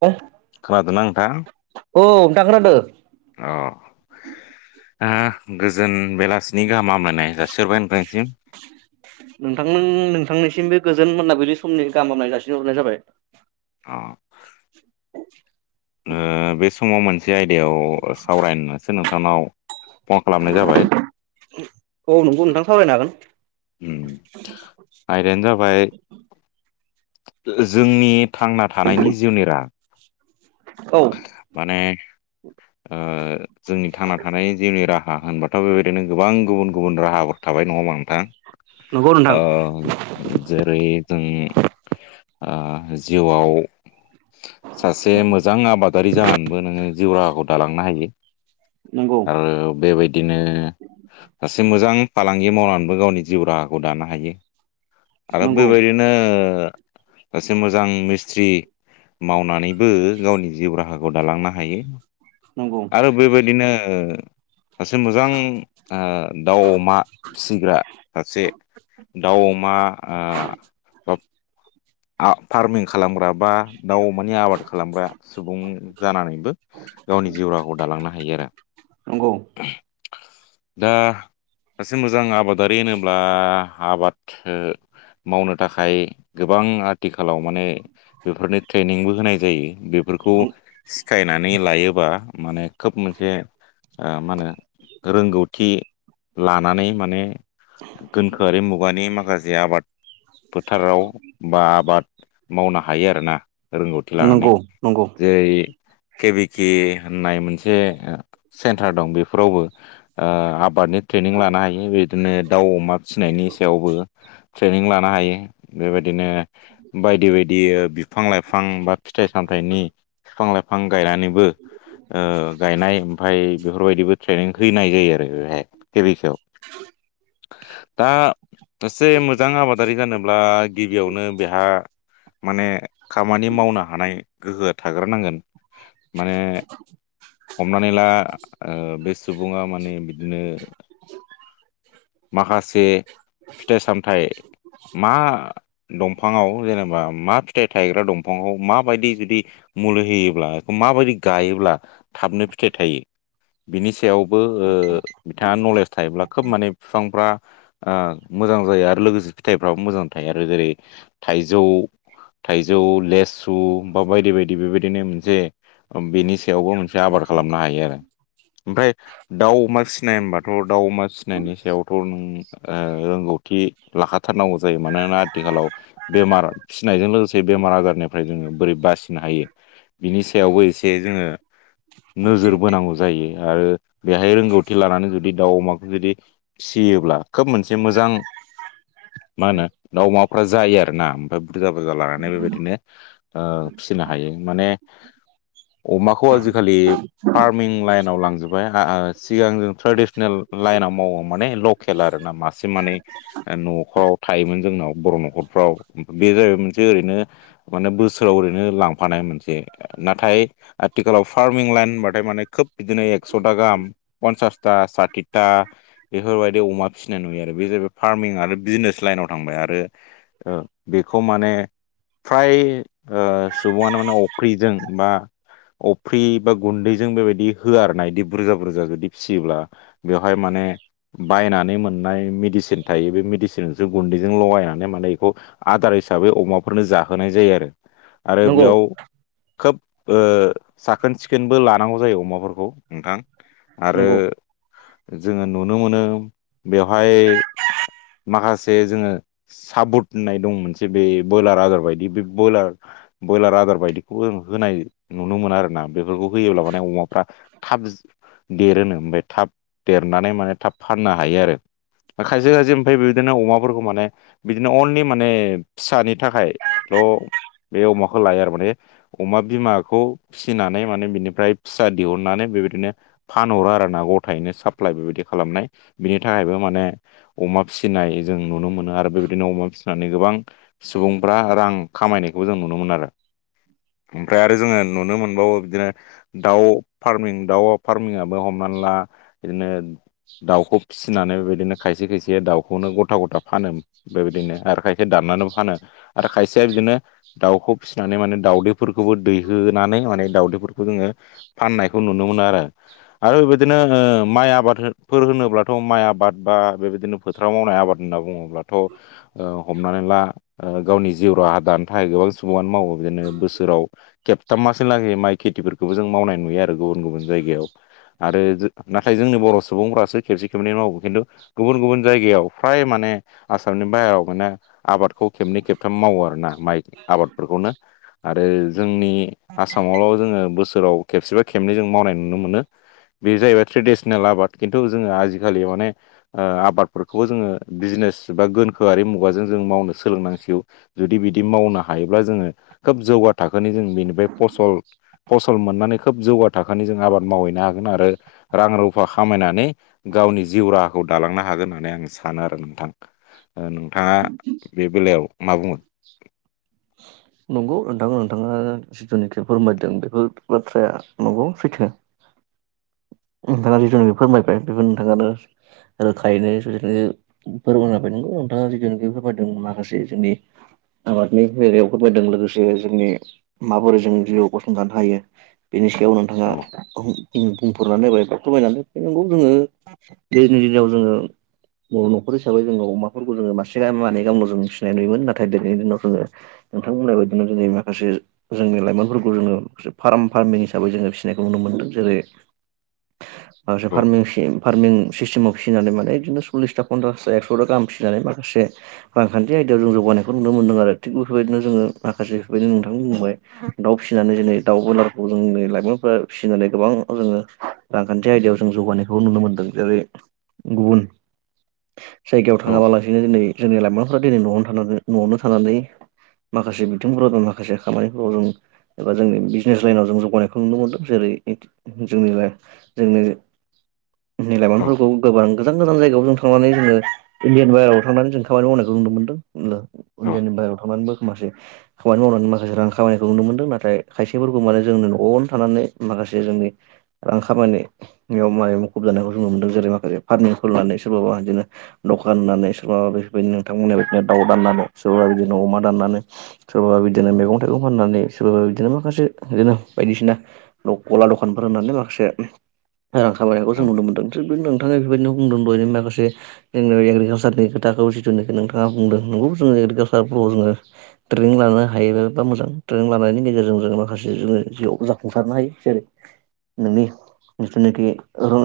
औ। खोनादोंना नोंथां? औ नोंथां खोनादों। अ ओन गोजोन बेलासिनि गाहाम हामब्लाय नोंथां नोंथांनि सिमबो गोजोन मोनाबिलि समनि गाहाम हामब्लायनाय जासिनहरनाय जाबाय। अ। [unintelligible] ओं बे समाव मोनसे आयदायाव सावरायनोसो नोंथांनाव फन खालामनाय जाबाय। औ नोंगौ नोंथां सावरायनो हागोन। उम आयदायानो जाबाय जोंनि थांना थानायनि जिउनि राहा। औ माने ओं जोंनि थांना थानाय जिउनि राहा राहा होनबाथ' बेबायदिनो गोबां गुबुन गुबुन राहाफोर थाबाय नङा होनबा नों थां हागोन औ नंगौ नोंथां ओं जेरै जों ओ जिउआव सासे मोजां आबाद दारि जानानैबो नोङो जिउ राहाखौ दालांनो हायो आरो बेबादि बिदिनो सासे मोजां फालांगि मावनानैबो गावनि जिउ राहाखौ दानो हायो। आरो नंगौ बेबायदिनो ओं सासे मोजां मिस्थ्रि मावनानैबो गावनि जिउ राहाखौ दालांनो हायो नंगौ आरो बेबायदि दिनो सासे मोजां ओ दाउ अमा फिसिग्रा सासे दाउ अमा ओ बा फा-फार्मिं खालामग्रा बा दाउ अमानि आबाद खालामग्रा सुबुं जानानैबो गावनि जिउ राहखौ दालांनो हायो आरो। नंगौ दा सासे मोजां आबादारि होनोब्ला आबाद ओ मावनो थाखाय गोबां आथिखालाव माने बेफोरनि ट्रेनिंबो होनाय जायो। बेफोरखौ सिखायनानै लायोबा माने खोब मोनसे ओ मा होनो रोंगौथि लानानै माने गोनोखोआरि मुगानि माखासे से आबाद फोथाराव बा आबाद मावनो हायो आरोना। रोंगौथि नंगौ लानानै नंगौ जेरै केबिकि होननाय मोनसे सेन्टार दं बेफोरावबो ओ आबा बादनि ट्रेनिं लानो हायो बिदिनो दाउ अमा फिनायनि सायावबो ट्रेनिं लानो हायो बेबायदिनो बायदि बायदि बियो बिफां लाइफां बा फिथाइ सामथायाइनि बिफां लाइफां गायनानैबो ओ गायनाय ओमफ्राय बेफोरबायदिबो ट्रेनिं होनाय जायो आरो ओरैहाय बेे फेबिकिआव। [inaudible] दा सासे मोजां आबादारि जानोब्ला गिबियावनो बेहा माने खामानि मावनो हानाय गोहोआ थाग्रो नांगोन माने हमनानै ला ओ बे सुबुङा माने बिदिनो माखासे फिथाइ सामथाइ मा दंफाङाव जेनेबा मा फिथाइ थायग्रा दंफाङाव माबायदि जुदि मुलि होयोब्ला बेखौ माबायदि गायोब्ला थाबनो फिथाइ थायो बेनि सा सायावबो ओ बिथाङा नलेज थायोब्ला खोब माने बिफांफ्रा ओ मोजां जायो आरो लोगोसे फिथाइफ्राबो मोजां थायो आरो जेरै थाइजौ थाइजौ लेसु बा बायदि बायदि बेबायदिनो मोनसे बेनि सायावबो मोनसे आबाद खालामनो हायो आरो। ओमफ्राय दाउ अमा फिनाय होनबाथ' दाउ अमा फिनायनि सायावथ' नों ओ रोंगौथि लाखाथारनांगौ जायो मानोना आथिखालाव बेमार फिनायजों लोगोसे बेमार आजारनिफ्राय जोङो बोरै बासिनो हायो बिनि सायावबो एसे जोङो नोजोर बोनांगौ जायो। आरो बेहाय रोंगौथि लानानै जुदि दाउ अमाखौ जुदि फियोब्ला खोब मोनसे मोजां मा होनो दाउ अमाफ्रा जायो आरोना ओमफ्राय बुरजा बुरजा लानानै बेबायदिनो ओ फिनो हायो माने अमाखौ आजिखालि फार्मिं लाइनाव लांजोबबाय सिगां जों ट्रेडिसनेल लाइनाव मावो माने लकेल आरो ना मासे माने न'फ्राव थायोमोन जोंनाव बर' न'खरफ्राव बे जाहैबाय मोनसे ओरैनो माने बोसोराव ओरैनो लांफानाय मोनसे नाथाय आथिखालाव फार्मिं लाइन होनबाथाय माने खोब बिदिनो एकस'था गाहाम पनसास थथा सा थिता बेफोरबायदि अमा फिसिनाय नुयो आरो बे जाहैबाय फार्मिं आरो बिजिनेस लाइनावव थांबाय आरो आरो बेखौ माने फ्राय सुबुङानो माने फुख्रिजों बा अफ्रि बा गुन्दैजों बेबायदि होआनायदि बुरजा बुरजा जुदि फिसियोब्ला बेवहाय माने बायनानै मोननाय मेडिसिन थायो बे मेडिसिनसो गुन्दैजों लगायनानै माने बेखौ आदार हिसाबै अमाफोरनो जाहोनाय जायो आरो आरो नंगौ बेयाव खोब साखोन सिखोनबो लानांगौ जायो अमाफोरखौ नोंथां आरो नंगौ जोङो नुनो मोनो बेवहाय माखासे जोङो साबद होननाय दं मोनसे बे ब्रयलार आजार बायदि बे ब्रयलार ब्रयलार आदार बायदिखौ होनाय नुनो मोनो आरोना बेफोरखौ होयोब्ला माने अमाफ्रा थाब देरोनो ओमफ्राय थाब देरनानै माने थाब फाननो हायो आरो ओंखाय जोङो जेन ओमफ्राय बिदिनो अमाफोरखौ माने बिदिनो अनलि माने फिसानि थाखायल' बे अमाखौ लायो आरो माने अमा बिमाखौ फिसिनानै माने बिनिफ्राय फिसा दिहुननानै बेबायदिनो फानहरो आरोना गथायैनो साप्लाइ बेबायदि खालामनाय बिनि थाखायबो माने अा फिसिनाय जों नुनो मोनो आरो बेबायदिनो अमा फिसिनानै गोबां सुबुंफ्रा रां खामायनायखौ जों नुनो मोनो नुनो मोन आरो फ्राय आरो जोङो नुनो मोनबावो बिदिनो दाउ फार्मिं दाउ फार्मिंयाबो हमनानै ला बिदिनो दाउखौ फिसिनानै बेबायदिनो खायसे खायसे दाउ खौनो गथा गथा फानो बेबायदिनो आरो खायसे दाननानै फानो आरो खायसेया बिदिनो दाउ खौ फिसिनानै माने दावदैफोरखौबो दैहोनानै माने दाउदैफोरखौ जोङो फाननायखौ नुनो मोनो आरो आरो बेबायदिनो माइ आबादफोर होनोब्लाथ' माइ आबाद बा बेबायदिनो बोथाराव मावनाय आबाद होनना बुङोब्लाथ' हमनानै ला गावनि जिउ राहा दानो थाखाय गोबां सुबनो मावो बिदिनो बोसोराव खेबथाम मासि लागै माइ खेथिफोरखौबो जों मावनाय नुयो आरो गुबुन गुबुन जायगायाव आरो नाथाय जोंनि बर' सुबुंफ्रासो खेबसे खेबनै मावो खिन्थु गुबुन गुबुन जायगायाव फ्राय माने आसामनि बाहेरायाव माने आबाद खौ खेबनै खेबथाम मावो आर ना माइ आबादफोरखौनो आरो जोंनि आसामावल' जोङो बोसोराव खेबसेबा खेबनै जों मावनाय नुनो मोनो बेयो जाहैबाय ट्रेडिसनेल आबाद खिन्थु जोङो आजिखालियाव माने आबाद फोरखौबो जोङो बिजनेस बा गोनखोआरि मुगाजों जों मावनो सोलोंनांसिगौ जुदि बिदि मावनो हायो [inaudible] [inaudible] राहाखौ दालांनो हागोन नामा होननानै आं सानो आरो नोंथां नोंथाङा बे बेलायाव मा बुगोन नंगौ नोंथां नोंथाङा जिथुनिखि फोरमायदों बेफोर बाथ्राया नंगौ सैथो [inaudible] नोंथाङा जिहेथचखौ फोरमायबाय बेखौ नोंथाङा रोखायैनो जुजायनो फोरमाननाफैनांगौ नोंथाङा जिथुनाखि फोरमायदों माखासे जोंनि आबादनि बेेरायाव फोरमायदों लोगोसे जोंनि माबाोर जों जिउआव गसंथानो हायो बेनि सोमोन्दै औ बेयाव नोंथाङा [unintelligible] बा खमायनानै नगौ जोङो दैनि दिनाव जोङो न'खर हिसाबै जोङो अमाफोरखौ जोङो मासे मानै गामनावल फिनाय नुयोमोन नाथाय दिनैनि दिनाव जोङो नोंथां बुंबाय बायदिनो जोंनि माखासे जोंनि लाइमोनफोरखौ जोङो फार्म फार्मिन हिसै जोङो फिसिनायखौ नुनो मोनो मोनदों जेरै माखसे औ फार्मिंसिम फार्मिं सिस्टेमाव फिसिनानै माने बिदिनो सल्लिसथा पनसासथा एकस'थि गाहाम फिनानै माखासे रांखान्थि आयदायाव जों जौगानायखौ नुनो मोन्दों आरो [unintelligible] थिग बेफोरबायदिनो जोङो माखासे बेफोरबायदिनो नोंथांनि बुंबाय दाउ फिसिनानै जेरै दाउ ब्रयलारखौ जोंनि लाइमोनफ्रा फिसिनानै गोबां [unintelligible] रांखान्थि आयदायाव जों जौगानायखौ नुनो मोनदों जेरै गुबुन जायगायाव थाङाबालासिनो दिनै जोंनि लाइमोनफोरा दिनै न'आवनो थानानै न'आवनो थानानै माखासे बिथिंफोराव [unintelligible] माखासे खामानिफोराव [unintelligible] एबा जोंनि बिजनेस लाइनाव जों जौगानायखौ नुनो मोनदों जेरै जोंनि लाइ जोंनो नि औ लाइमोनफोरखौ गोबां गोजान गोजान जायगायाव थांनानै जोङो इणदियानि बाहेराव थांनानै जों खामानि मावनायखौ नुनो मोनदों दा औ इण्डियनि बाहेरायाव थांनानैबो माखासे खामानि मावनानै माखासे रां खामानिखौ नुनो मोनदों नाथाय खायसेफोरखौ माने जोंनो न'आवनो थानानै माखा बसे जोंनि रां खामायनाय याव [unintelligible] जेरै माखासे फार्मिखौ लानानै सोरबाबा इदिनो नख' गाननानै सोरबा बेफोरबायदि नोंथांमोन बिदिनो दाउ दाननानै सोरबा बिदिनो अमा दाननानै [unintelligible] सोरबाबा बिदि [unintelligible] मैगं थाइगं फाननानै सोरबाबा बिदिनो माखासे एरैनो बायदिसिना न गला दखानफोर [unintelligible] से रां खामायनायखौ जों औ नुनो मोनदों दि बे नोंथाङा बेबायदिनो होमदों [unintelligible] माखासे एग्रि एग्रिकालसारनि खोथाखौ जिथुनों नोंथाङा बुंदों नंगौ जोंङो एग्रि [unintelligible] जोङो ट्रेनिं लानो हायोब [unintelligible] मोजां ट्रेनिं लानायनि गेजेरजों जो माखासे जोङो जिउ जाफुंसारनो हायो जेरै नोंनि जिथुनाखि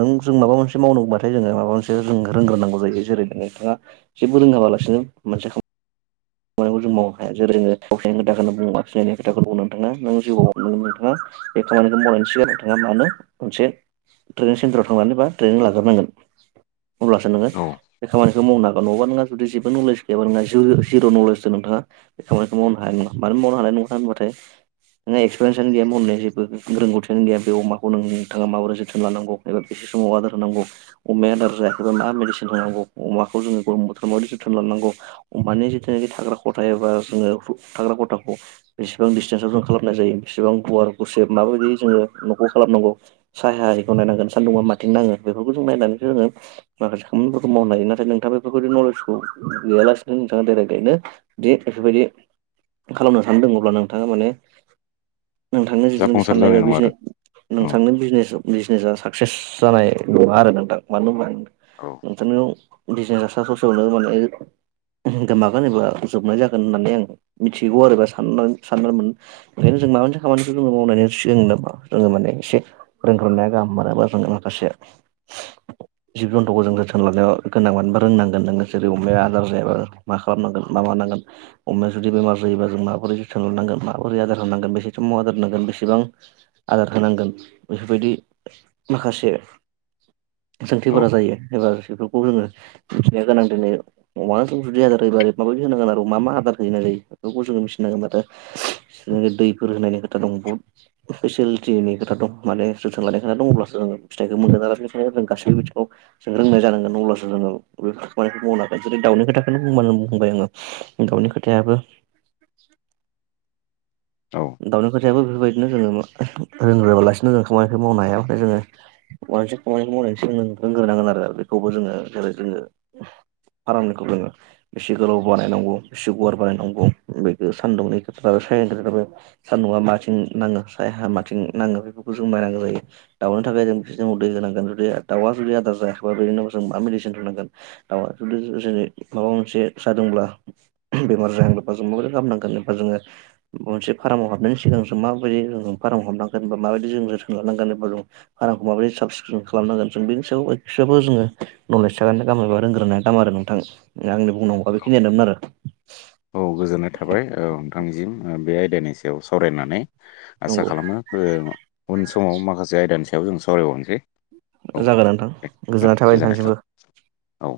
नों जों माबा मोनसे मावनांगौबाथाय जोङो माबा मोनसे जों रोंग्रोनांगौ जायो जेरै नोंथां जेबो रोङाबालासिनो मोनसे खाम [unintelligible] जों मावनो हाया जेरैङो [unintelligible] नों जिउआव नों नोंथाङा बे खामानिखौ मावनो सिगोन नोथाङा मानो मोनसे ट्रेनिं सेन्टाराव थांनानै बा ट्रेनिं लाग्रोनांगोन अब्लासो नोङो औ बे खामानिखौ मावनो हागोन नङाबा नङा जुदि जेबो नलेज गैयाबा नों जो जिर' नलेज द नोंथाङा बे खामानिखौ मावनो हानाय नङा मानो मावनो हानाय नङा होनाथाय नोंहा एक्सपिरियेन्सानो गैया म होननाय जेबो रोंगौथियानो गैया बे अमाखौ नोंथाङा माबोरै जोथोन लानांगौ ए बे समाव आदार होनांगौ अमाया आदार जायाखौ मा मेदिसिन होनांगौ अमाखौ जोङो गरम बोथोरावाबायदि जोथोन लानां अ अमानि जो जेनाखि थाग्रा खथा एबा जोङो थाग्रा खथाखौ बेसेबां दिडिसटेन्साव जों खालामनाय जायो बेसेबां गुवार गुसेब माबायदि जोङो न'खौ खालामनां साह हखौ नायनांगोन सानदुं माथिं नाङो बेफोरखौ जों नाय जोङो माखासे खामानिफोरखौ मावनो हायो नाथाय नोंथाङा बेफोरबायदि नलेजखौ गैयालासेनो नोंथाङा डाइरेक ओनो दि बेफोरबायदि खालामनो सानदों अब्ला नोंथाङा माने नोंथांनो [unintelligible] जाफुंसार जानाय साननायबा नङा आरो [unintelligible] औ नोंथांनो बिजनेस बिजनेसा साक्सेस जानाय नङा आरो नोंथां मानो होनबा औ नोंथांनाव- बिजनेया [unintelligible] माने [unintelligible] गोमागोन एबा जोबनाय जागोन होननानै आं मिथिगौ आरो बा साननो साननो मोन [unintelligible] जों माबा मोन [unintelligible] [unintelligible] इसे [unintelligible] गाहाम [unintelligible] माखासे [inaudible] जिब जन्थुखौ जों [unintelligible] गोनां रोंनांगोन नोङो जेरै अमाया आदार जायोबा मा खालामनांगोन मा मानांगोन अमाया जुदि बेमार जायोब जों माबोरै जोथोन लानांगोन माबोरै आदार होनानांगोन बेसे अमा आदार होनांगोन बेसेबां आदार होनांगोन बेफोरबायदि माखासे [inaudible] सोंथिफोरा जायो एबा बेफोरखौ जोङो मिथिनाया गोनां दिनै अमा [unintelligible] जुदि आदार होयोबा माबायदि [unintelligible] आरो मा मा [unintelligible] जोङो दैफोर होनायनि खोथा दं बद फेसिलिटिनि खोथा दं मानो जोथोन लानाय खोथा दं अब्लासो जों फिथाइखौ [unintelligible] जों गासैबो बिथिखौ जों रोंनाय जानांगोन अब्लासो जोङो बे खामानिखौ मावनो हागोन जेरै दाउनि खोथा [unintelligible] बुंबाय आङो [unintelligible] खोथायाबो [inaudible] औ दाउनि खोथायाबो बेफोरबायदिनो जोङो [unintelligible] रोंग्राआबालासिनो जों खामानिखौ मावनो हाया। ओमफ्राय जोङो माबा [unintelligible] रोंग्रोनांगोन आरो बेखौबो जोङो जेरै जोङो फार्मखौ जोङो बेसे गोलाव बानायनांगौ बेसे गुवार बानायनांगौ बेखौ सान्दुंनि खोथा [unintelligible] सानदुंआ माथिं नाङो सायहा माथिं नाङो बेफोरखौ जों नायनांगौ जायो दाउनो थाखाय जों दाउआ जुदि आदार जायाखैबा बेनो जों मा मेडिसि होनांगोन दाउया मा बादि माबा मोनसे जादोंब्ला बेमार जादोंबा जों माबायदि खालामामनांगोन एबा जोङो माबा मोनसे फार्म हाबनायनि सिगां जों माबायदि जों फारमाव हाबनांगोन बा माबायदि जों जोथोन लानांगोन एबा जों फार्मखौ माबायदियै साब सिखोन खालामनांगोन जों बेनि सायाव एसेब्लाबो जोङो नलेज थागोना गाहाम एबा रोंग्रोनाया गाहाम आरो नोंथां आंनि बुंनांगौआ बेखिनियानोमोन आरो औ गोजोननाय थाबाय औ नोंथांनिसिम ओ। बे आयदानि सायाव सावरायनानै आसा नंगौ खालामो उन समाव माखासे आयदानि सायाव जों सावराय बावनोसै। जागोन नोंथां। गोजोनाय थाबाय नोंथांनिसिमबो। औ